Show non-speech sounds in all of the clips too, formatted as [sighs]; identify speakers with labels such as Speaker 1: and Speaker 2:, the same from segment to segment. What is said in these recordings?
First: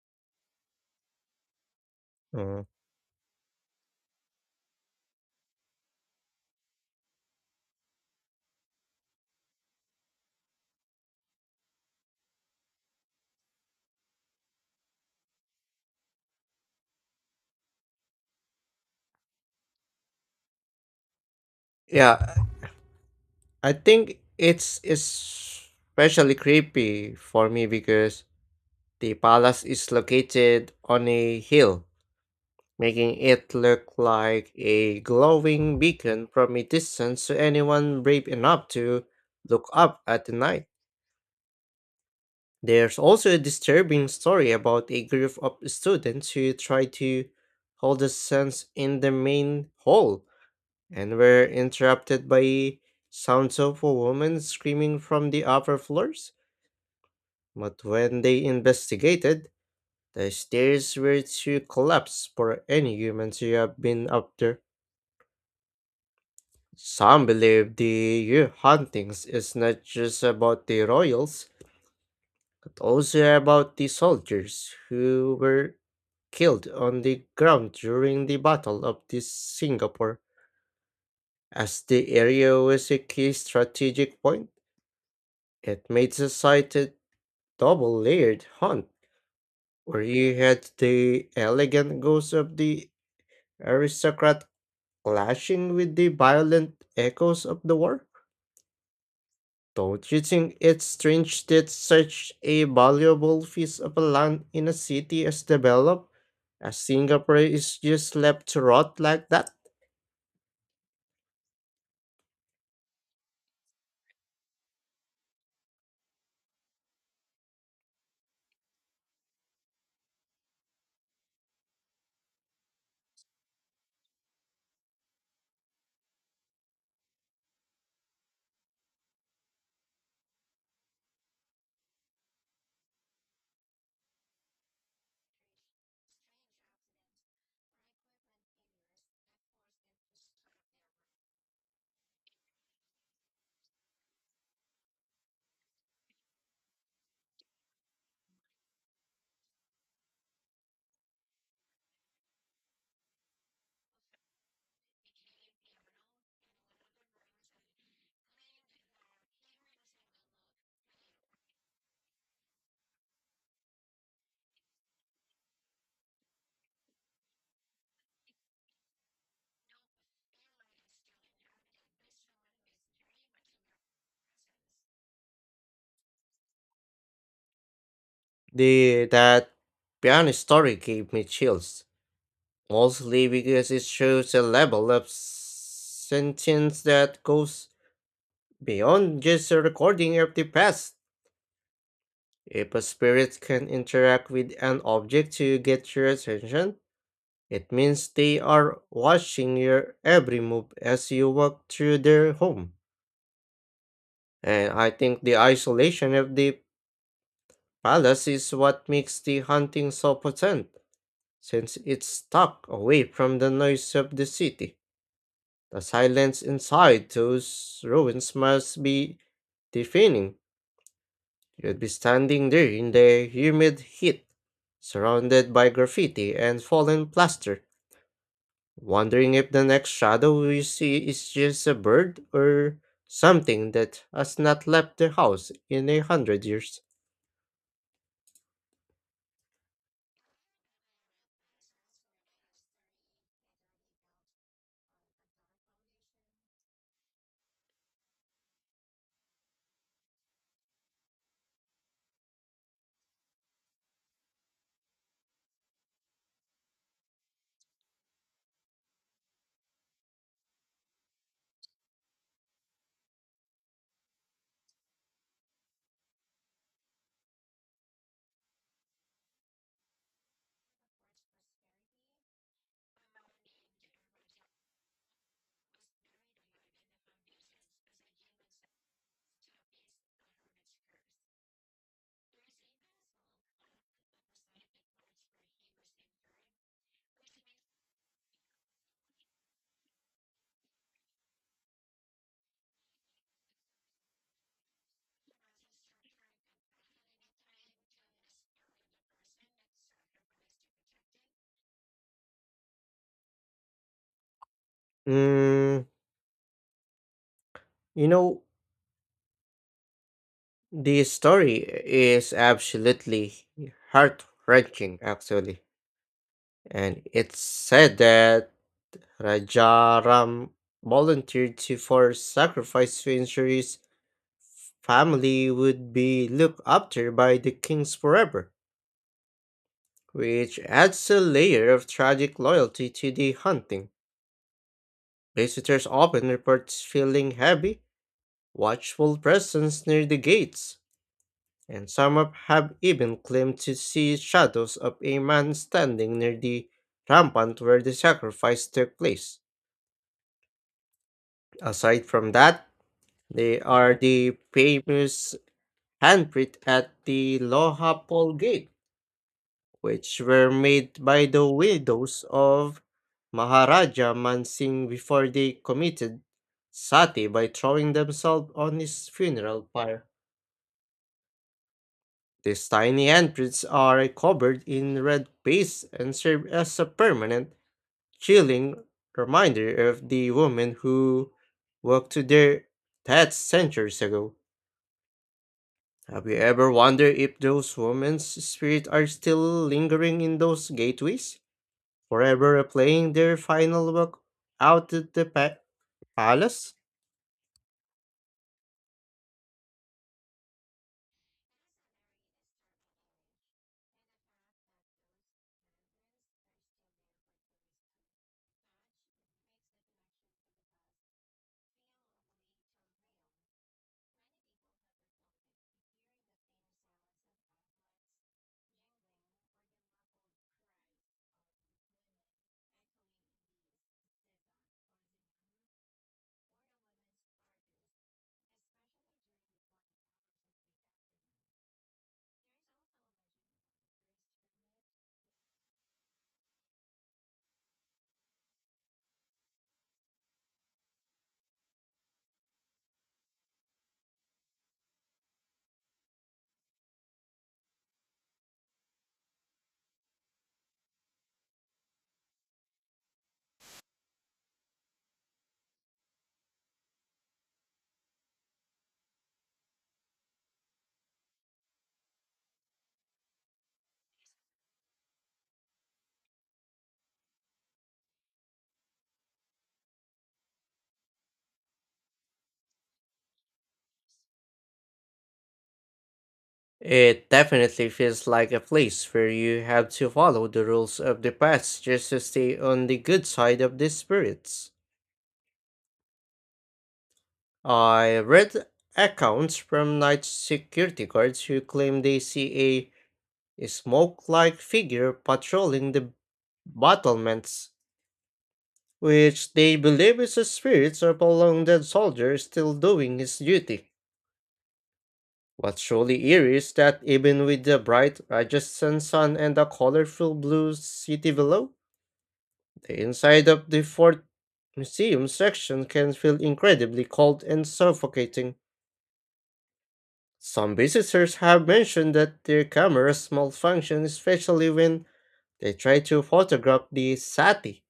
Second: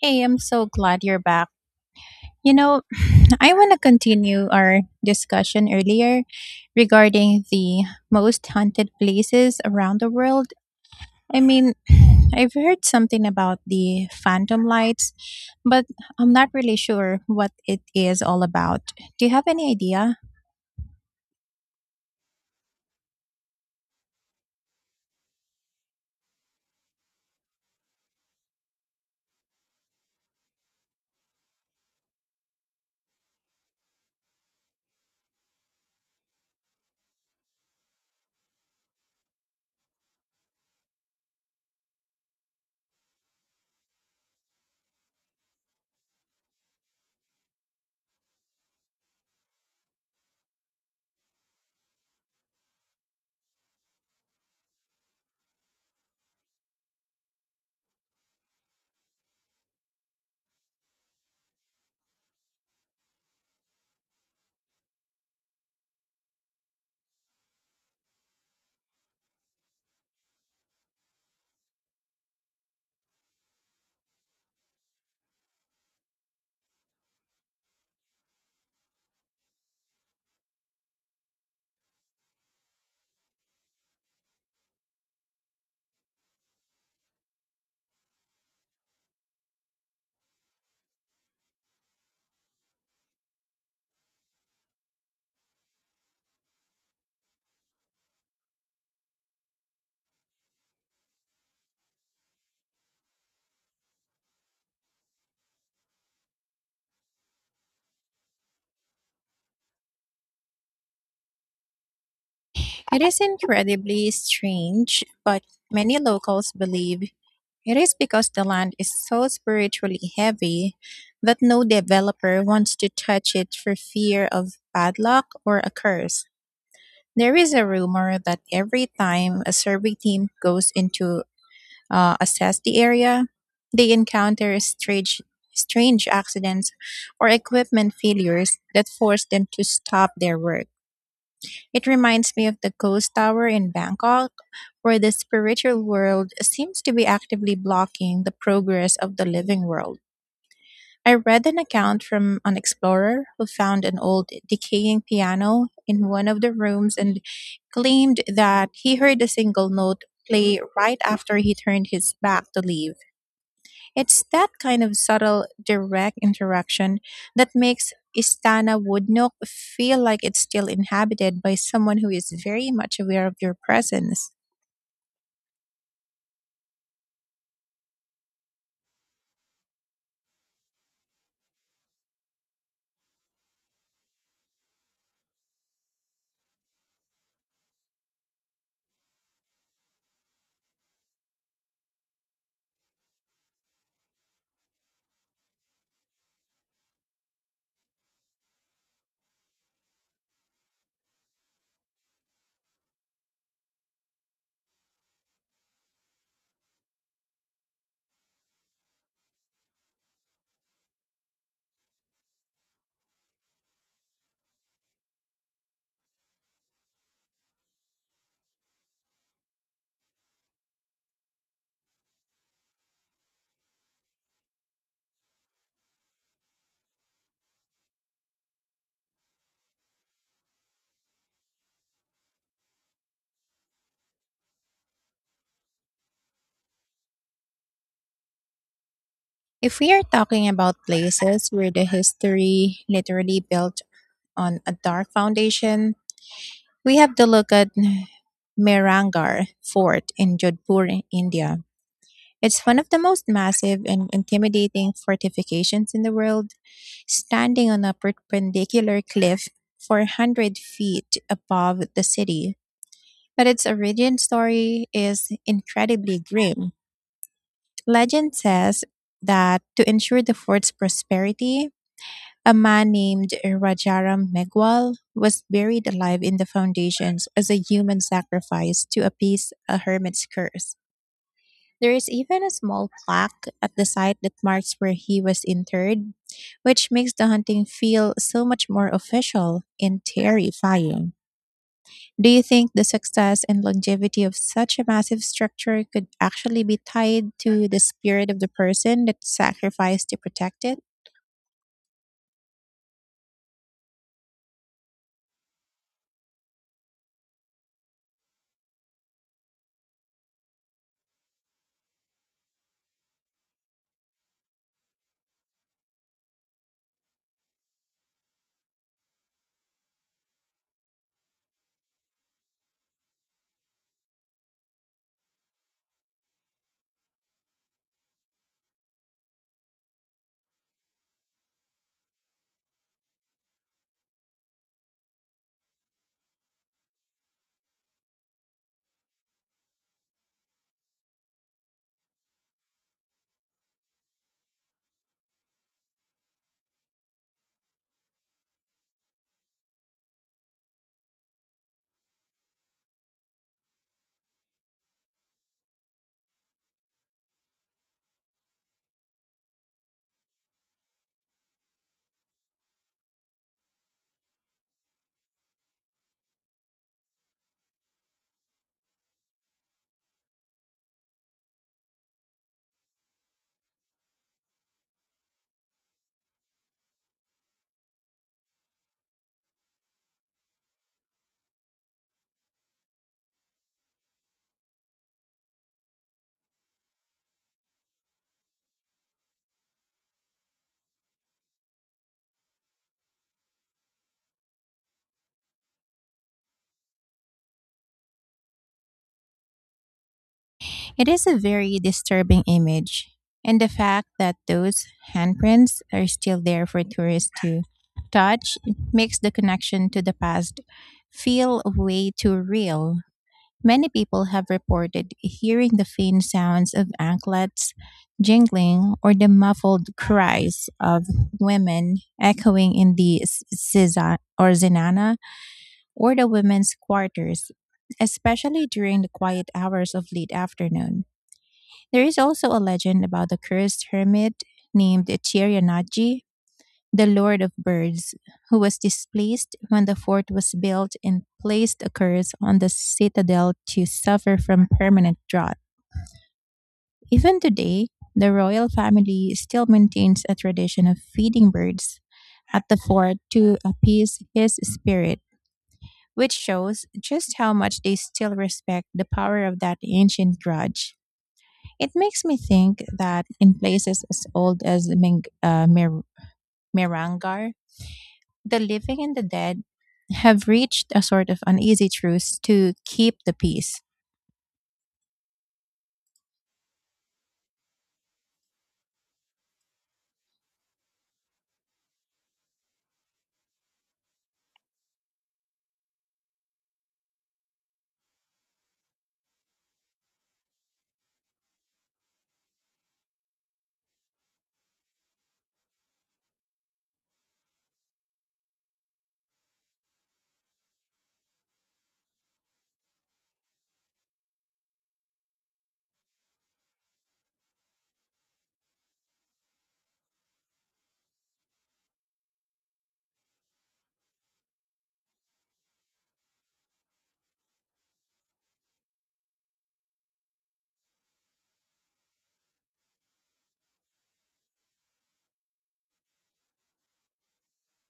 Speaker 1: Hey, I'm so glad you're back. You
Speaker 2: Mm.
Speaker 1: know, [sighs] I want to continue our discussion earlier regarding the most haunted places around the world. I mean, [sighs] I've heard something about the phantom lights, but I'm not really sure what it is all about. Do you have any idea?
Speaker 2: Yeah, I think it's especially creepy for me because the palace is located on a hill, making it look like a glowing beacon from a distance to anyone brave enough to look up at the night. There's also a disturbing story about a group of students who tried to hold the sense in the main hall and were interrupted by sounds of a woman screaming from the upper floors. But when they investigated, the stairs were to collapse for any humans to have been up there. Some believe the year hauntings is not just about the royals, but also about the soldiers who were killed on the ground during the Battle of the Singapore. As the area was a key strategic point, it made the society double-layered hunt, where you had the elegant ghosts of the aristocrat clashing with the violent echoes of the war. Don't you think it's strange that such a valuable piece of land in a city as developed as Singapore is just left to rot like that?
Speaker 1: It is incredibly strange, but many locals believe it is because the land is so spiritually heavy that no developer wants to touch it for fear of bad luck or a curse. There is a rumor that every time a survey team goes into assess the area, they encounter strange, strange accidents or equipment failures that force them to stop their work. It reminds me of the ghost tower in Bangkok, where the spiritual world seems to be actively blocking the progress of the living world. I read an account from an explorer who found an old decaying piano in one of the rooms and claimed that he heard a single note play right after he turned his back to leave. It's that kind of subtle, direct interaction that makes Istana Woodnook feel like it's still inhabited by someone who is very much aware of your presence.
Speaker 2: The that piano story gave me chills, mostly because it shows a level of sentience that goes beyond just a recording of the past. If a spirit can interact with an object to get your attention, it means they are watching your every move as you walk through their home. And I think the isolation of the palace is what makes the hunting so potent, since it's tucked away from the noise of the city. The silence inside those ruins must be deafening. You'd be standing there in the humid heat, surrounded by graffiti and fallen plaster, wondering if the next shadow you see is just a bird or something that has not left the house in a hundred years.
Speaker 1: If we are talking about places where the history literally built on a dark foundation, we have to look at Merangar Fort in Jodhpur, India. It's one of the most massive and intimidating fortifications in the world, standing on a perpendicular cliff 400 feet above the city. But its origin story is incredibly grim. Legend says that to ensure the fort's prosperity, a man named Rajaram Megwal was buried alive in the foundations as a human sacrifice to appease a hermit's curse. There is even a small plaque at the site that marks where he was interred, which makes the hunting feel so much more official and terrifying. Do you think the success and longevity of such a massive structure could actually be tied to the spirit of the person that sacrificed to protect it?
Speaker 2: Mm, you know, the story is absolutely heart wrenching, actually. And it's said that Rajaram volunteered to for sacrifice to ensure his family would be looked after by the kings forever, which adds a layer of tragic loyalty to the hunting. Visitors often report feeling heavy, watchful presence near the gates, and have even claimed to see shadows of a man standing near the rampant where the sacrifice took place. Aside from that, they are the famous handprint at the Lohapol Gate which were made by the widows of Maharaja Man Singh before they committed sati by throwing themselves on his funeral pyre. These tiny handprints are covered in red paste and serve as a permanent, chilling reminder of the women who walked to their deaths centuries ago. Have you ever wondered if those women's spirits are still lingering in those gateways, forever replaying their final walk out of the palace?
Speaker 1: It is a very disturbing image, and the fact that those handprints are still there for tourists to touch makes the connection to the past feel way too real. Many people have reported hearing the faint sounds of anklets jingling or the muffled cries of women echoing in the siza or zenana, or the women's quarters, especially during the quiet hours of late afternoon. There is also a legend about a cursed hermit named Chiryanaji, the lord of birds, who was displaced when the fort was built and placed a curse on the citadel to suffer from permanent drought. Even today, the royal family still maintains a tradition of feeding birds at the fort to appease his spirit, which shows just how much they still respect the power of that ancient grudge. It makes me think that in places as old as Mirangar, the living and the dead have reached a sort of uneasy truce to keep the peace.
Speaker 2: It definitely feels like a place where you have to follow the rules of the past just to stay on the good side of the spirits. I read accounts from night security guards who claim they see a smoke like figure patrolling the battlements, which they believe is a spirit of a long dead soldier still doing his duty. What's truly eerie is that even with the bright Rajasthan sun and the colorful blue city below, the inside of the fort museum section can feel incredibly cold and suffocating. Some visitors have mentioned that their cameras malfunction, especially when they try to photograph the sati,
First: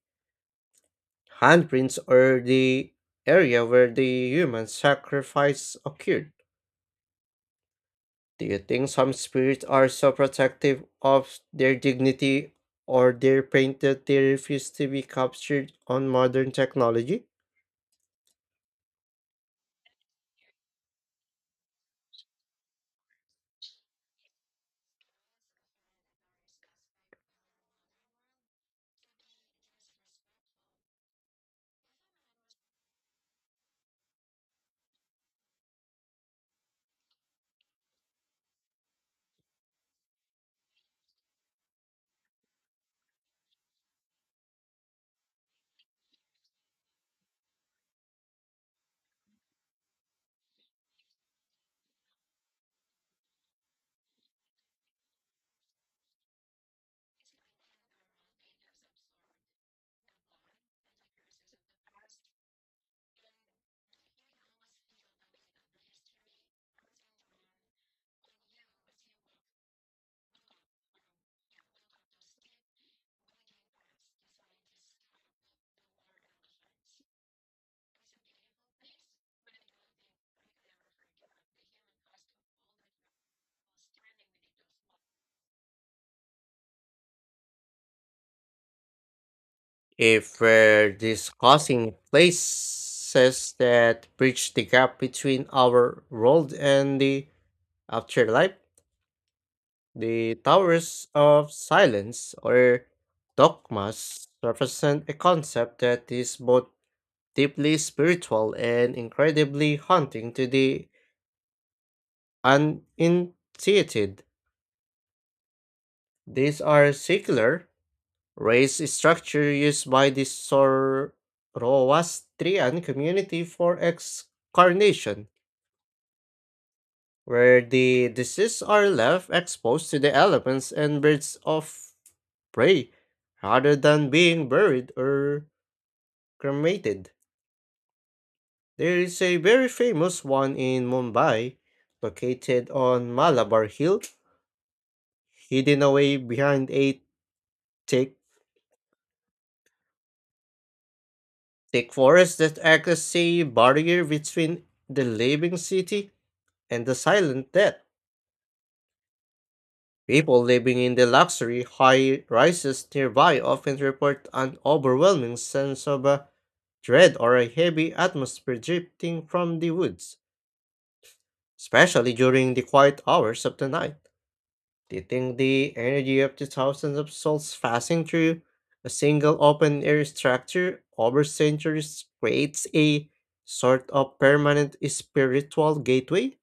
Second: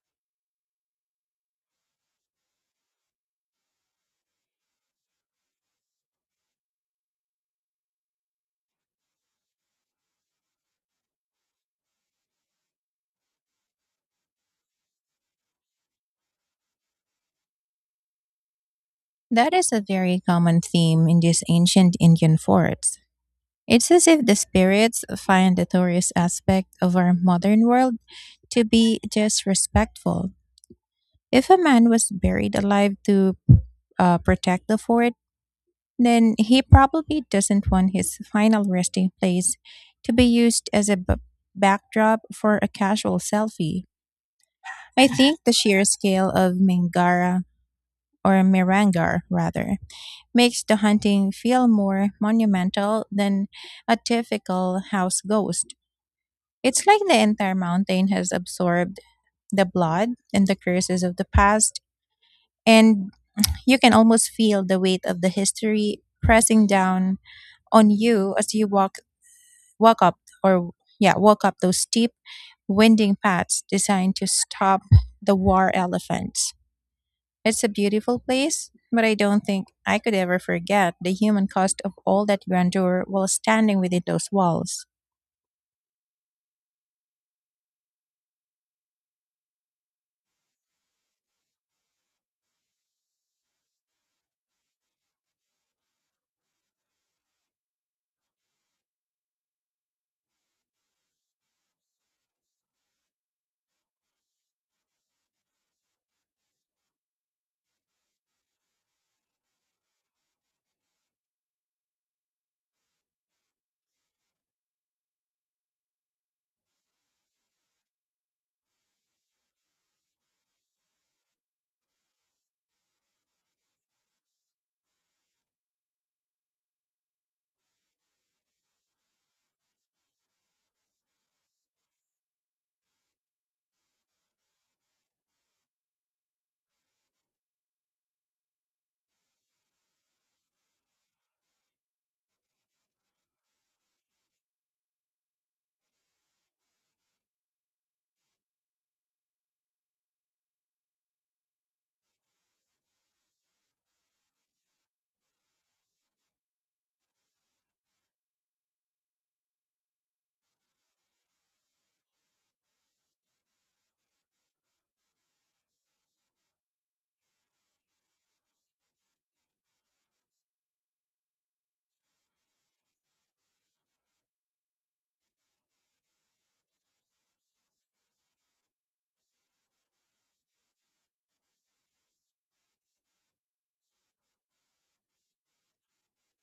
Speaker 2: handprints, or the area where the human sacrifice occurred. Do you think some spirits are so protective of their dignity or their pain that they refuse to be captured on modern technology?
Speaker 1: That is a very common theme in these ancient Indian forts. It's as if the spirits find the tourist aspect of our modern world to be disrespectful. If a man was buried alive to protect the fort, then he probably doesn't want his final resting place to be used as a backdrop for a casual selfie. I think the sheer scale of Mingara, or Mirangar rather, makes the hunting feel more monumental than a typical house ghost. It's like the entire mountain has absorbed the blood and the curses of the past, and you can almost feel the weight of the history pressing down on you as you walk up or yeah, walk up those steep winding paths designed to stop the war elephants. It's a beautiful place, but I don't think I could ever forget the human cost of all that grandeur while standing within those walls.
Speaker 2: If we're discussing places that bridge the gap between our world and the afterlife, the Towers of Silence or dogmas represent a concept that is both deeply spiritual and incredibly haunting to the. And in these are secular race structure used by the Zoroastrian community for excarnation, where the deceased are left exposed to the elements and birds of prey, rather than being buried or cremated. There is a very famous one in Mumbai, located on Malabar Hill, hidden away behind a thick thick forests that act as a barrier between the living city and the silent death. People living in the luxury high rises nearby often report an overwhelming sense of a dread or a heavy atmosphere drifting from the woods, especially during the quiet hours of the night. Do you think the energy of the thousands of souls passing through a single open air structure over centuries creates a sort of permanent spiritual gateway?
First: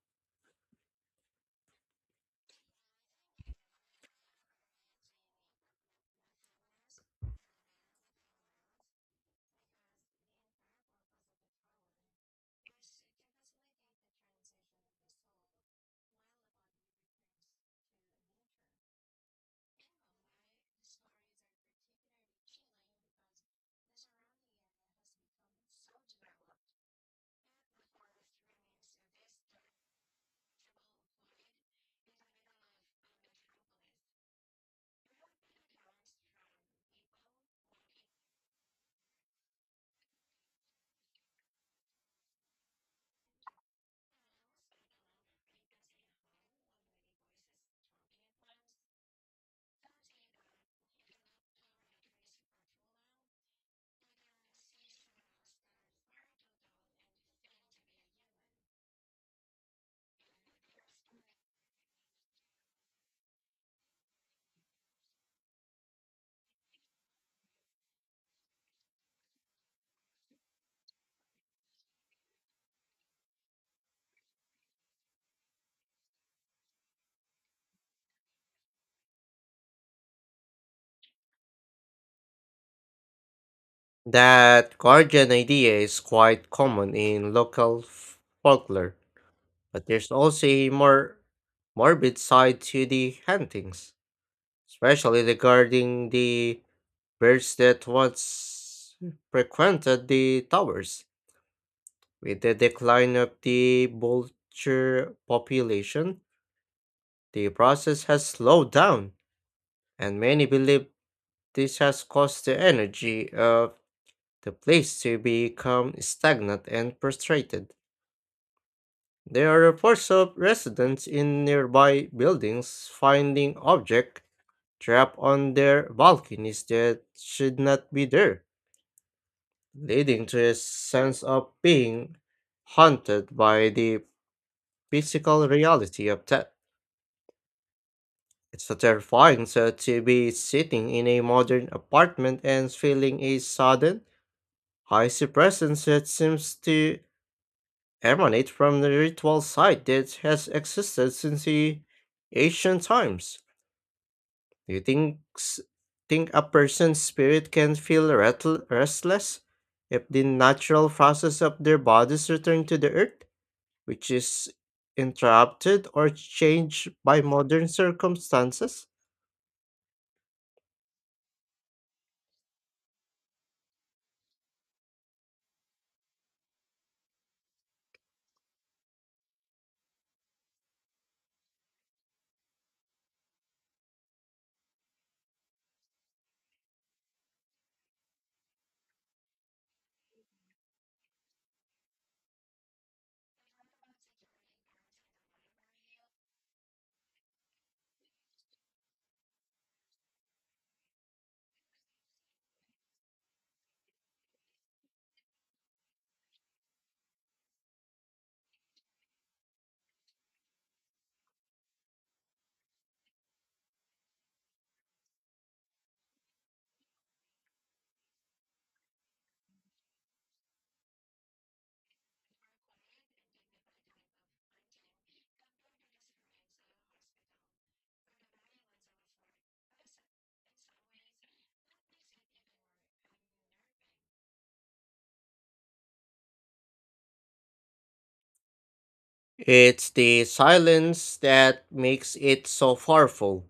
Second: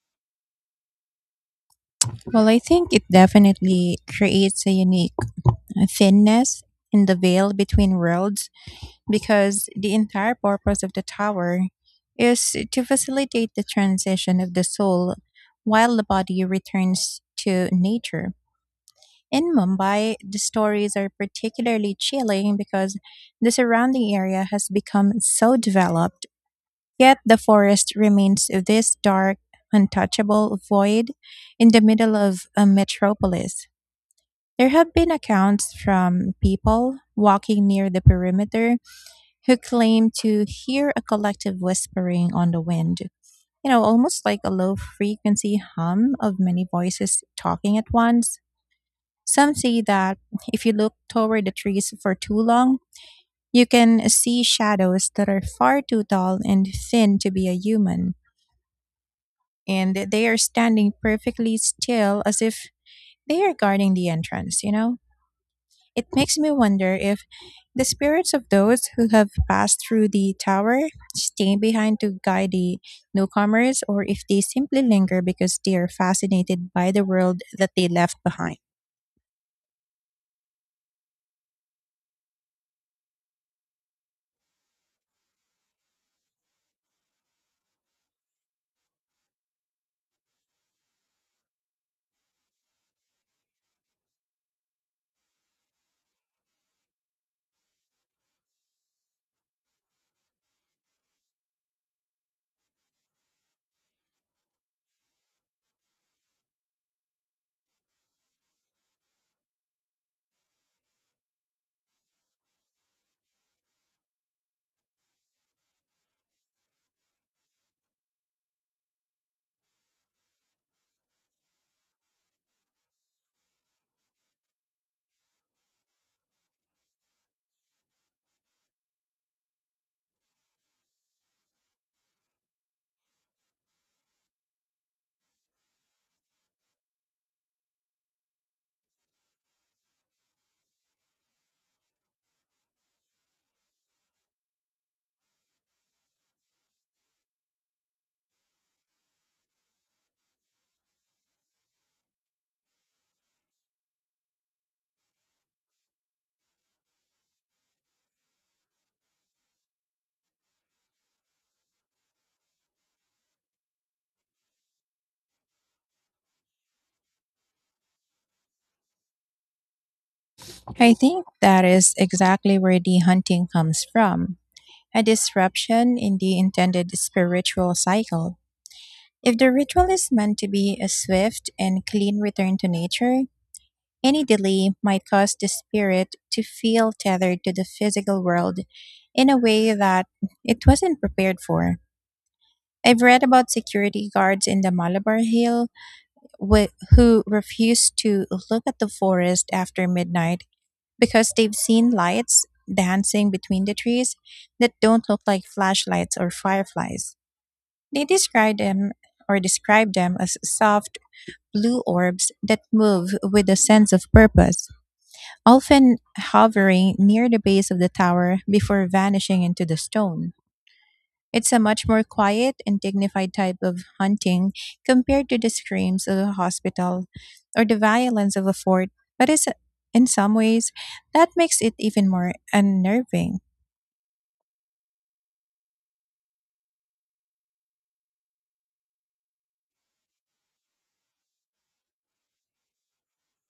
Speaker 1: Well, I think it definitely creates a unique thinness in the veil between worlds, because the entire purpose of the tower is to facilitate the transition of the soul while the body returns to nature. In Mumbai, the stories are particularly chilling because the surrounding area has become so developed, yet the forest remains this dark, untouchable void in the middle of a metropolis. There have been accounts from people walking near the perimeter who claim to hear a collective whispering on the wind. Almost like a low frequency hum of many voices talking at once. Some say that if you look toward the trees for too long, you can see shadows that are far too tall and thin to be a human, and they are standing perfectly still, as if they are guarding the entrance, you know? It makes me wonder if the spirits of those who have passed through the tower stay behind to guide the newcomers, or if they simply linger because they are fascinated by the world that they left behind.
Speaker 2: That guardian idea is quite common in local folklore, but there's also a more morbid side to the hauntings, especially regarding the birds that once frequented the towers. With the decline of the vulture population, the process has slowed down, and many believe this has caused the energy of the place to become stagnant and frustrated. There are reports of residents in nearby buildings finding objects trapped on their balconies that should not be there, leading to a sense of being haunted by the physical reality of that. It's a terrifying thought to be sitting in a modern apartment and feeling a sudden, icy presence that seems to emanate from the ritual site that has existed since the ancient times. Do you think a person's spirit can feel restless if the natural process of their bodies return to the earth, which is interrupted or changed by modern circumstances?
Speaker 1: I think that is exactly where the hunting comes from: a disruption in the intended spiritual cycle. If the ritual is meant to be a swift and clean return to nature, any delay might cause the spirit to feel tethered to the physical world in a way that it wasn't prepared for. I've read about security guards in the Malabar Hill who refused to look at the forest after midnight because they've seen lights dancing between the trees that don't look like flashlights or fireflies. They describe them as soft blue orbs that move with a sense of purpose, often hovering near the base of the tower before vanishing into the stone. It's a much more quiet and dignified type of hunting compared to the screams of a hospital or the violence of a fort, but, it's, in some ways, that makes it even more unnerving.
Speaker 2: It's the silence that makes it so powerful.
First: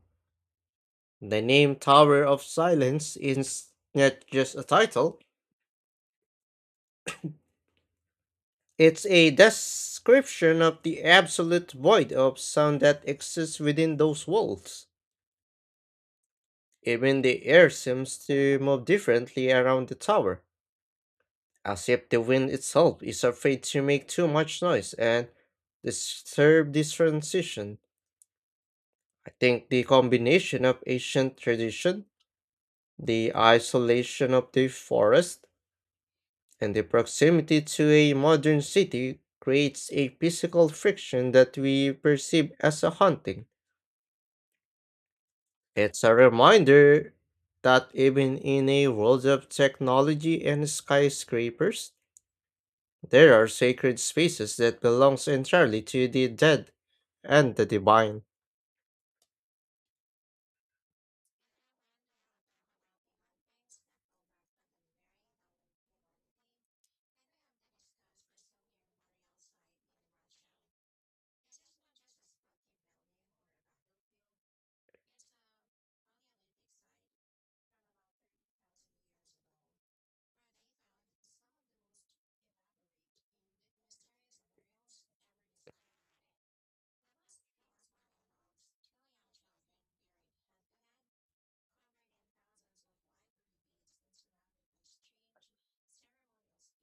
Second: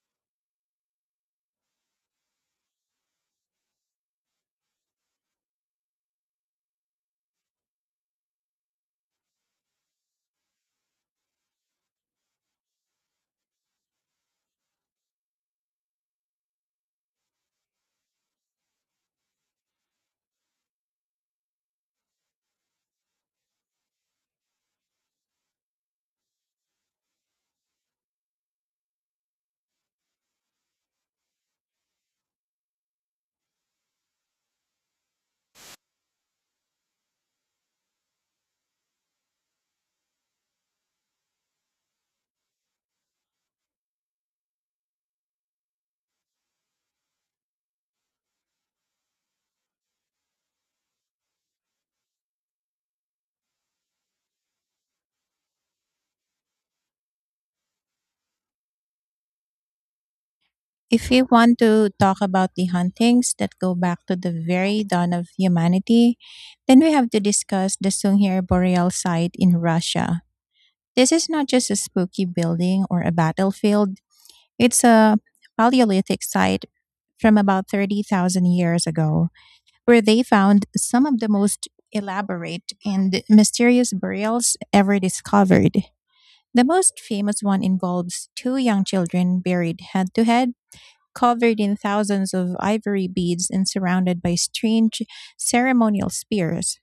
Speaker 2: The name Tower of Silence is not just a title, it's a description of the absolute void of sound that exists within those walls. Even the air seems to move differently around the tower, as if the wind itself is afraid to make too much noise and disturb this transition. I think the combination of ancient tradition, the isolation of the forest, and the proximity to a modern city creates a physical friction that we perceive as a haunting. It's a reminder that even in a world of technology and skyscrapers, there are sacred spaces that belongs entirely to the dead and the divine.
Speaker 1: If we want to talk about the huntings that go back to the very dawn of humanity, then we have to discuss the Sungir Boreal site in Russia. This is not just a spooky building or a battlefield, it's a Paleolithic site from about 30,000 years ago, where they found some of the most elaborate and mysterious burials ever discovered. The most famous one involves two young children buried head to head, covered in thousands of ivory beads and surrounded by strange ceremonial spears.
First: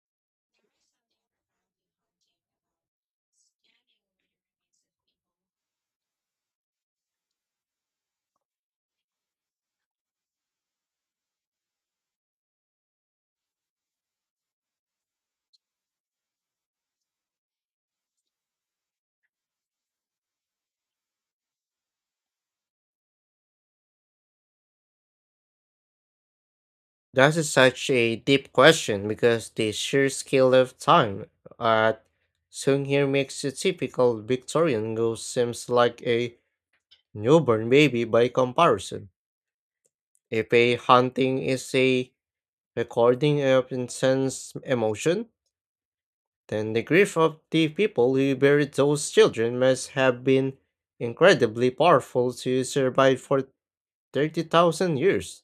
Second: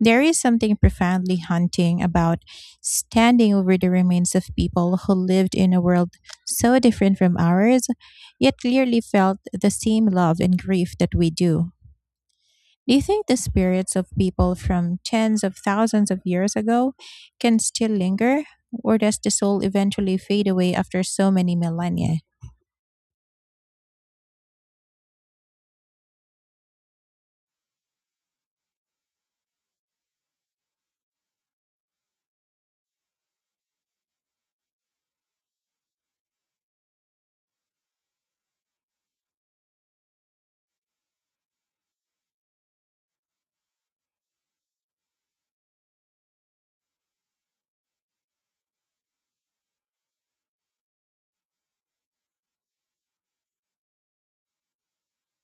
Speaker 1: There is something profoundly haunting about standing over the remains of people who lived in a world so different from ours, yet clearly felt the same love and grief that we do. Do you think the spirits of people from tens of thousands of years ago can still linger, or does the soul eventually fade away after so many millennia?
Speaker 2: That is such a deep question because the sheer scale of time at Sungir makes a typical Victorian ghost seems like a newborn baby by comparison. If a haunting is a recording of intense emotion, then the grief of the people who buried those children must have been incredibly powerful to survive for 30,000 years.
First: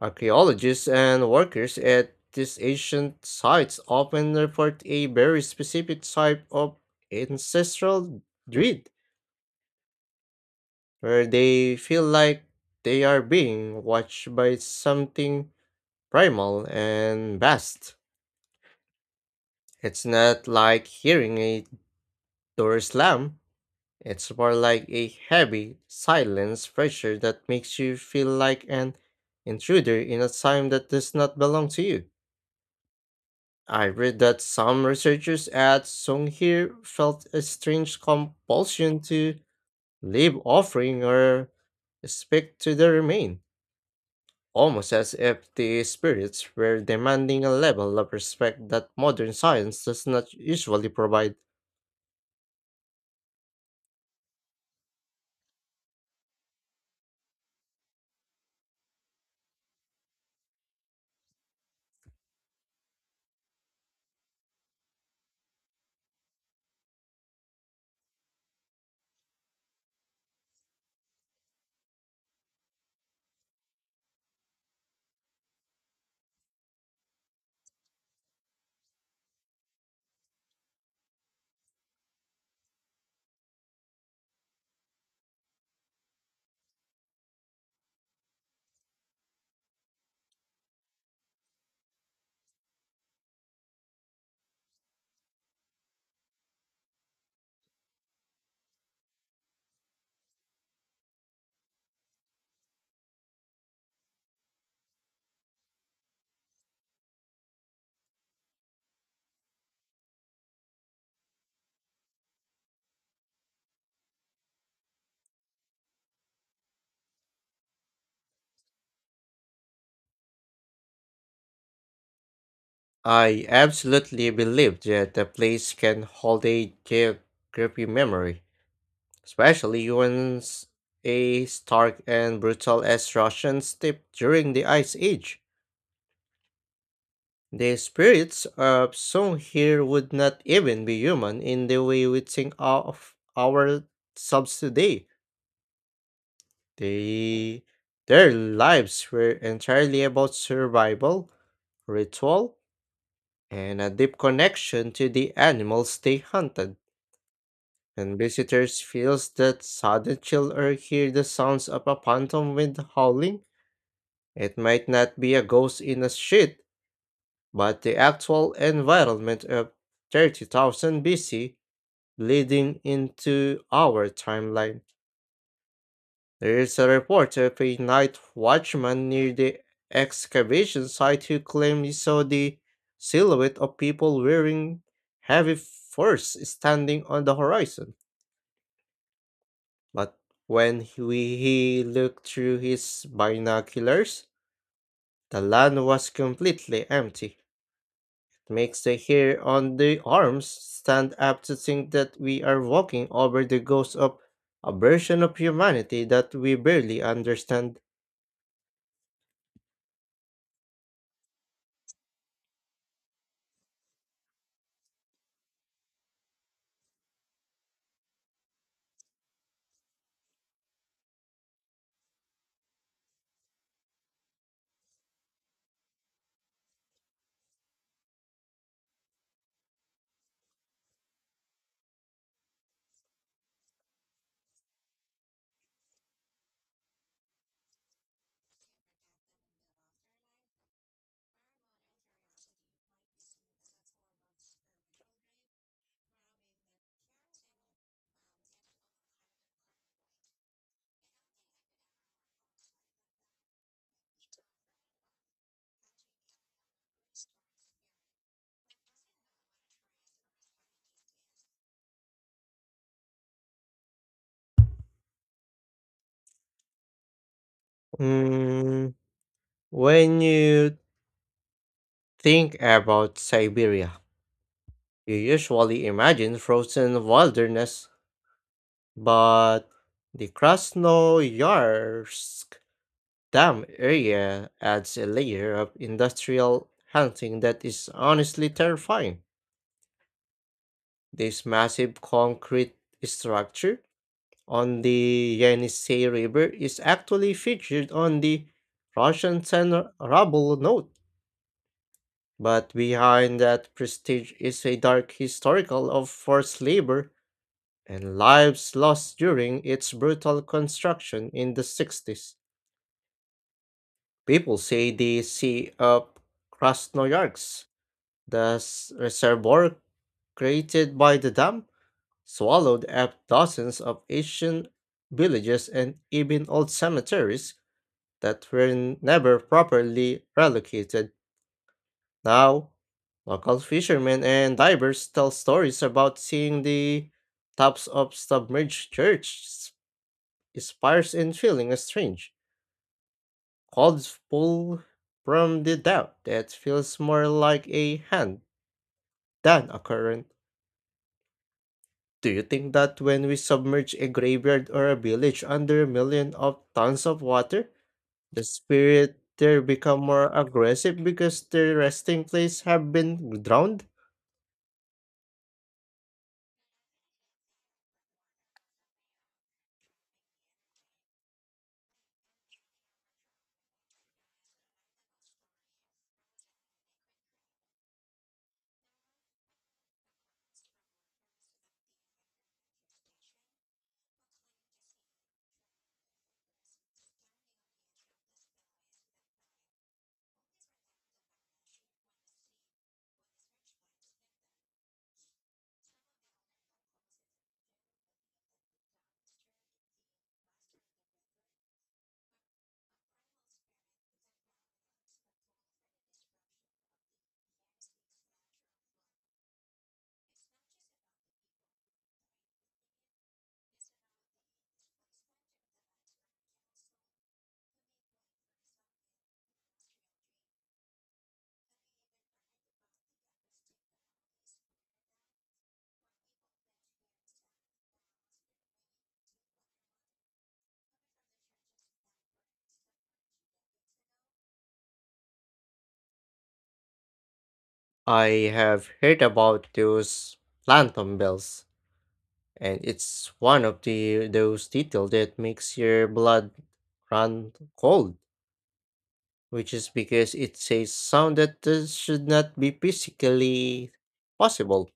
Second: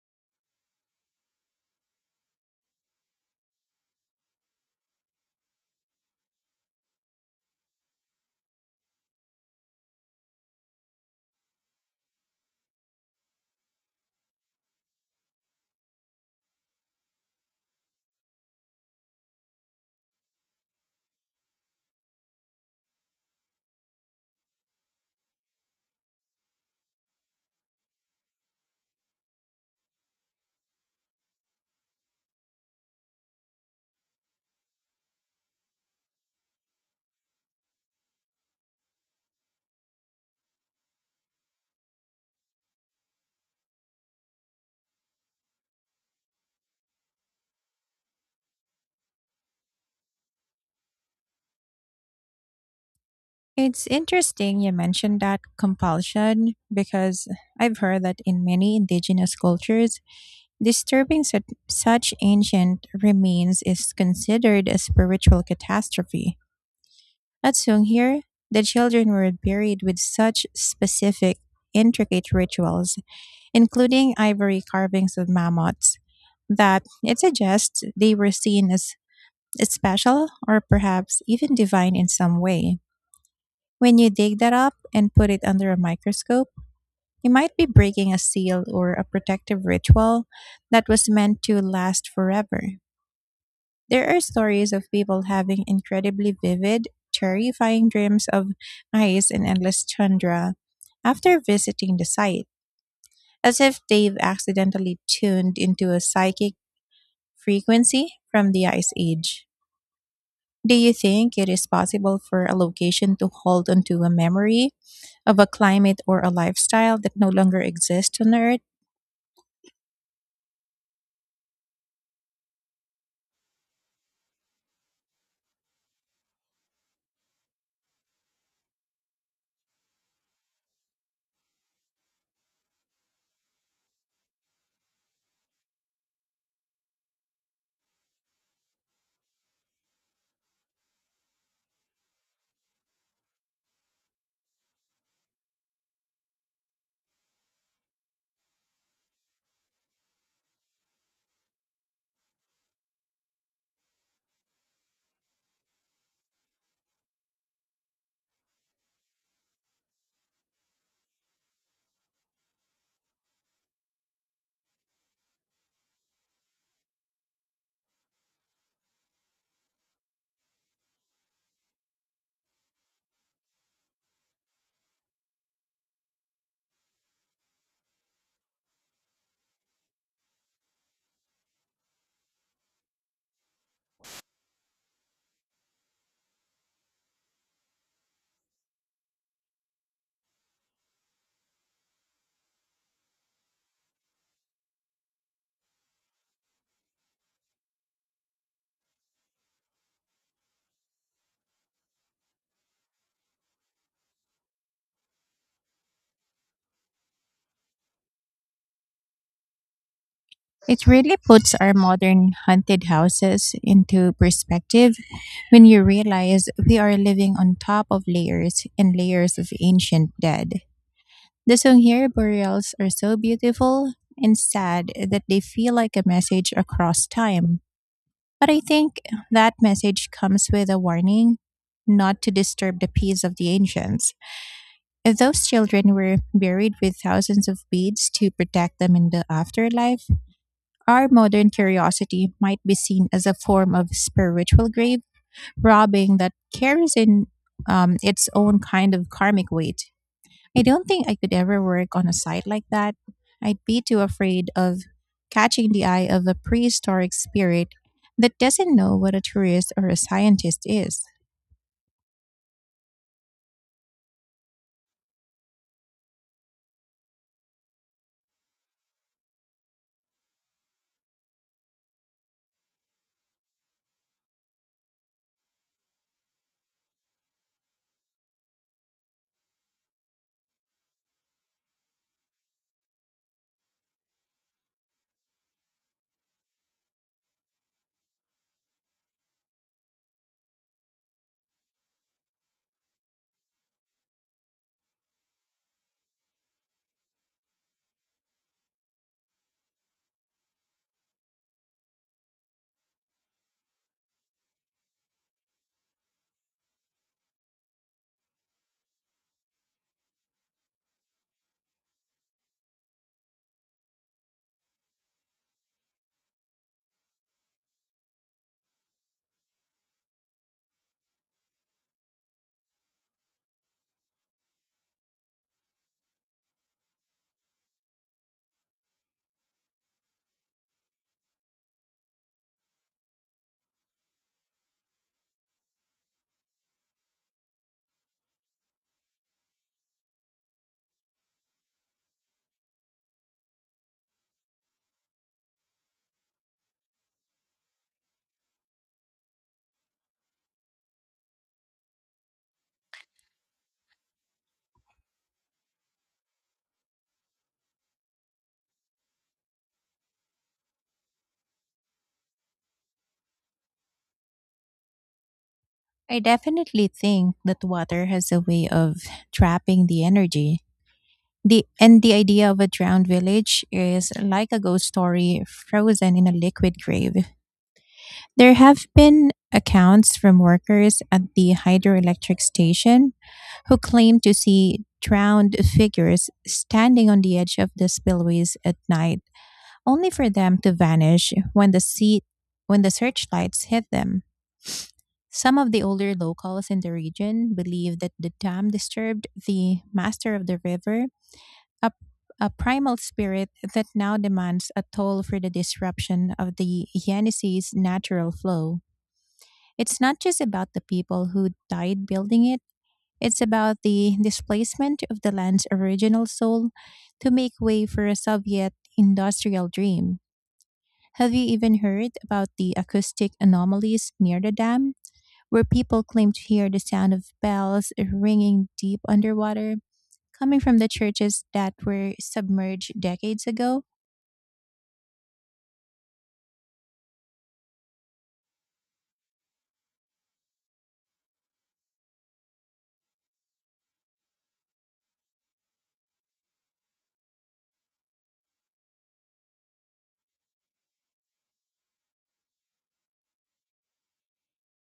Speaker 2: Archaeologists and workers at these ancient sites often report a very specific type of ancestral dread, where they feel like they are being watched by something primal and vast. It's not like hearing a door slam, it's more like a heavy, silence pressure that makes you feel like an intruder in a time that does not belong to you. I read that some researchers at Songhir felt a strange compulsion to leave offering or respect to the remain, almost as if the spirits were demanding a level of respect that modern science does not usually provide.
Speaker 1: It's interesting you mentioned that compulsion, because I've heard that in many indigenous cultures, disturbing such ancient remains is considered a spiritual catastrophe. At Songheir, the children were buried with such specific, intricate rituals, including ivory carvings of mammoths, that it suggests they were seen as special or perhaps even divine in some way. When you dig that up and put it under a microscope, you might be breaking a seal or a protective ritual that was meant to last forever. There are stories of people having incredibly vivid, terrifying dreams of ice and endless tundra after visiting the site, as if they've accidentally tuned into a psychic frequency from the Ice Age. Do you think it is possible for a location to hold onto a memory of a climate or a lifestyle that no longer exists on Earth?
Speaker 2: I absolutely believe that the place can hold a geography memory, especially when a stark and brutal as Russians' steppe during the Ice Age. The spirits of some here would not even be human in the way we think of ourselves today. They, their lives were entirely about survival, ritual, and a deep connection to the animals they hunted. When visitors feels that sudden chill or hear the sounds of a phantom wind howling, it might not be a ghost in a street, but the actual environment of 30,000 BC leading into our timeline. There is a report of a night watchman near the excavation site who claimed he saw the silhouette of people wearing heavy furs standing on the horizon. But when he looked through his binoculars, the land was completely empty. Makes the hair on the arms stand up to think that we are walking over the ghost of a version of humanity that we barely understand.
Speaker 1: It really puts our modern haunted houses into perspective when you realize we are living on top of layers and layers of ancient dead. The Songheer burials are so beautiful and sad that they feel like a message across time. But I think that message comes with a warning not to disturb the peace of the ancients. If those children were buried with thousands of beads to protect them in the afterlife, our modern curiosity might be seen as a form of spiritual grave robbing that carries in its own kind of karmic weight. I don't think I could ever work on a site like that. I'd be too afraid of catching the eye of a prehistoric spirit that doesn't know what a tourist or a scientist is.
Speaker 2: Mm, when you think about Siberia, you usually imagine frozen wilderness, but the Krasnoyarsk dam area adds a layer of industrial hunting that is honestly terrifying. This massive concrete structure on the Yenisei River is actually featured on the Russian 10 Ruble note. But behind that prestige is a dark historical of forced labor and lives lost during its brutal construction in the 60s. People say the Sea of Krasnoyarsk, the reservoir created by the dam, swallowed up dozens of ancient villages and even old cemeteries that were never properly relocated. Now, local fishermen and divers tell stories about seeing the tops of submerged church spires and feeling a strange cold pull from the doubt that feels more like a hand than a current. Do you think that when we submerge a graveyard or a village under a million of tons of water, the spirit there become more aggressive because their resting place have been drowned?
Speaker 1: I definitely think that water has a way of trapping the energy. The, and the idea of a drowned village is like a ghost story frozen in a liquid grave. There have been accounts from workers at the hydroelectric station who claim to see drowned figures standing on the edge of the spillways at night, only for them to vanish when the searchlights hit them. Some of the older locals in the region believe that the dam disturbed the master of the river, a, a primal spirit that now demands a toll for the disruption of the Yenisei's natural flow. It's not just about the people who died building it, it's about the displacement of the land's original soul to make way for a Soviet industrial dream. Have you even heard about the acoustic anomalies near the dam, where people claim to hear the sound of bells ringing deep underwater, coming from the churches that were submerged decades ago?
Speaker 2: I have heard about those phantom bells, and it's one of the those details that makes your blood run cold, which is because it says sound that should not be physically possible.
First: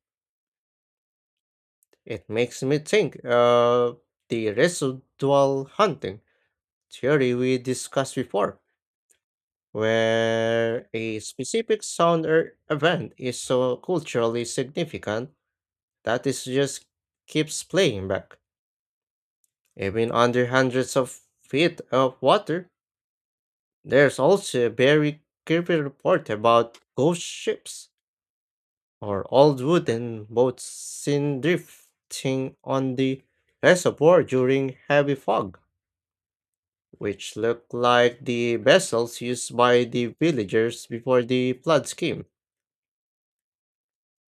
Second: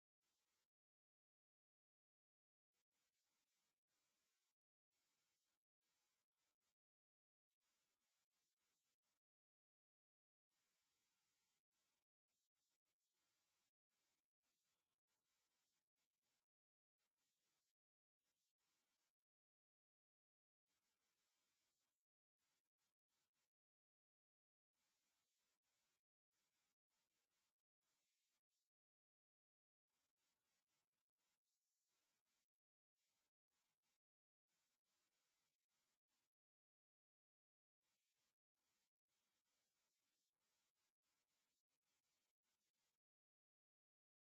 Speaker 2: It makes me think of the residual hunting theory we discussed before, where a specific sound or event is so culturally significant that it just keeps playing back. Even under hundreds of feet of water, there's also a very creepy report about ghost ships or old wooden boats seen drifting on the reservoir during heavy fog, which look like the vessels used by the villagers before the floods came.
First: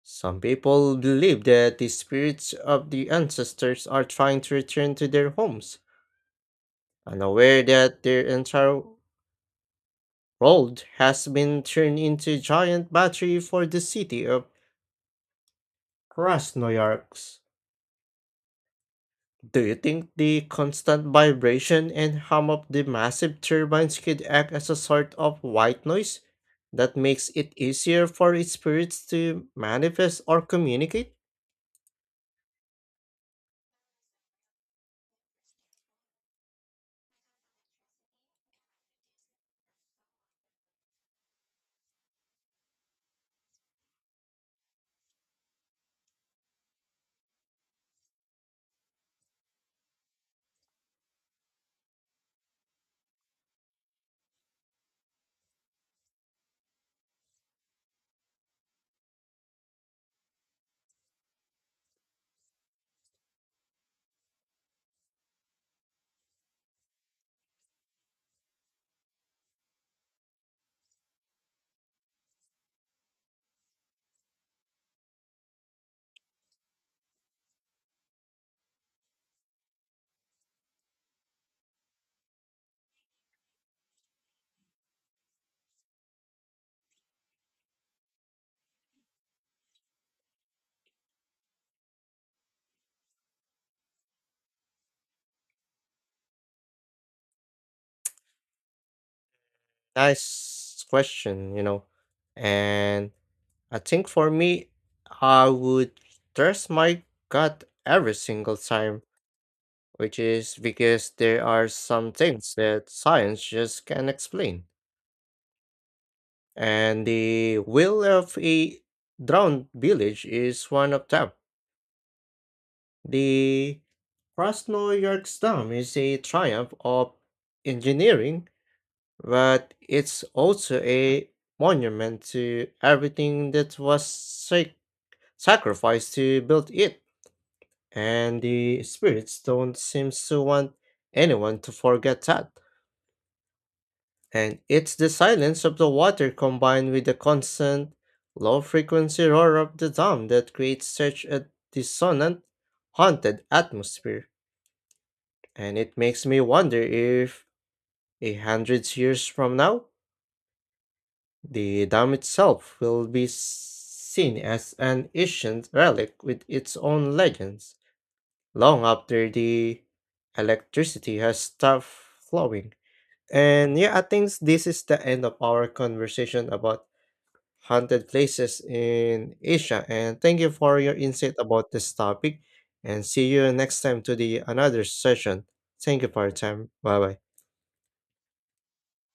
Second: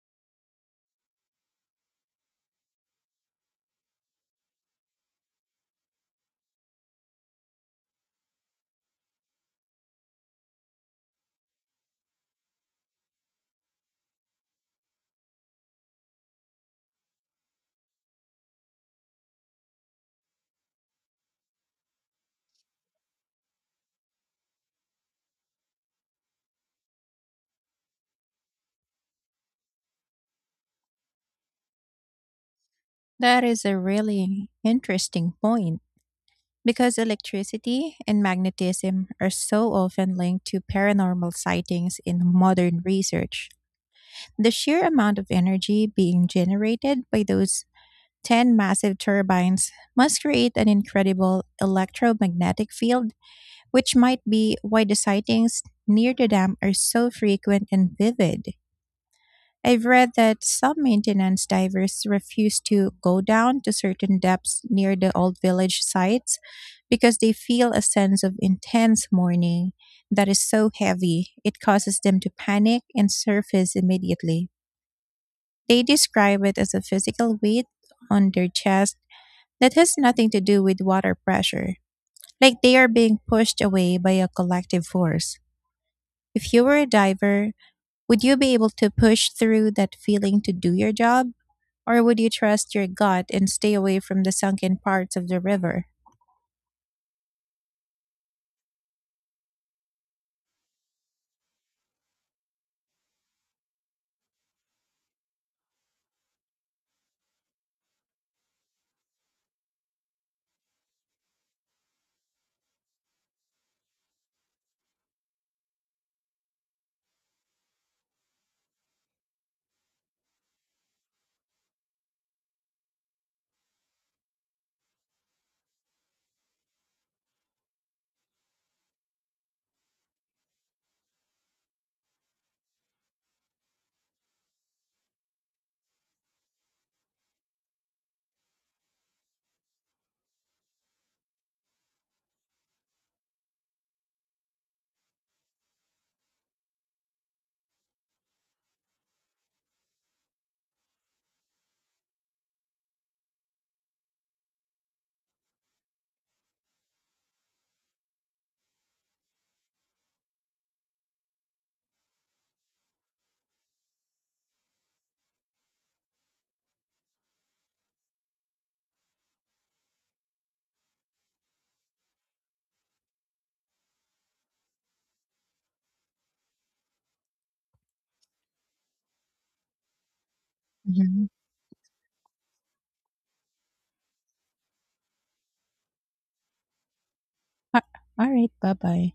Speaker 2: Some people believe that the spirits of the ancestors are trying to return to their homes, unaware that their entire world has been turned into a giant battery for the city of Krasnoyarsk. Do you think the constant vibration and hum of the massive turbines could act as a sort of white noise that makes it easier for its spirits to manifest or communicate?
Speaker 1: That is a really interesting point. Because electricity and magnetism are so often linked to paranormal sightings in modern research, the sheer amount of energy being generated by those 10 massive turbines must create an incredible electromagnetic field, which might be why the sightings near the dam are so frequent and vivid. I've read that some maintenance divers refuse to go down to certain depths near the old village sites because they feel a sense of intense mourning that is so heavy it causes them to panic and surface immediately. They describe it as a physical weight on their chest that has nothing to do with water pressure, like they are being pushed away by a collective force. If you were a diver, would you be able to push through that feeling to do your job? Or would you trust your gut and stay away from the sunken parts of the river?
Speaker 2: Nice question, you know. And I think for me, I would trust my gut every single time, which is because there are some things that science just can't explain, and the will of a drowned village is one of them. The Krasnoyarsk Dam is a triumph of engineering, but it's also a monument to everything that was sacrificed to build it, and the spirits don't seem to want anyone to forget that. And it's the silence of the water combined with the constant, low frequency roar of the dam that creates such a dissonant, haunted atmosphere. And it makes me wonder if, a hundred years from now, the dam itself will be seen as an ancient relic with its own legends, long after the electricity has stopped flowing. And yeah, I think this is the end of our conversation about haunted places in Asia. And thank you for your
Speaker 1: Mhm.
Speaker 2: insight about this topic. And see you next time to the another session. Thank you for your time. Bye bye.
Speaker 1: All right, bye bye.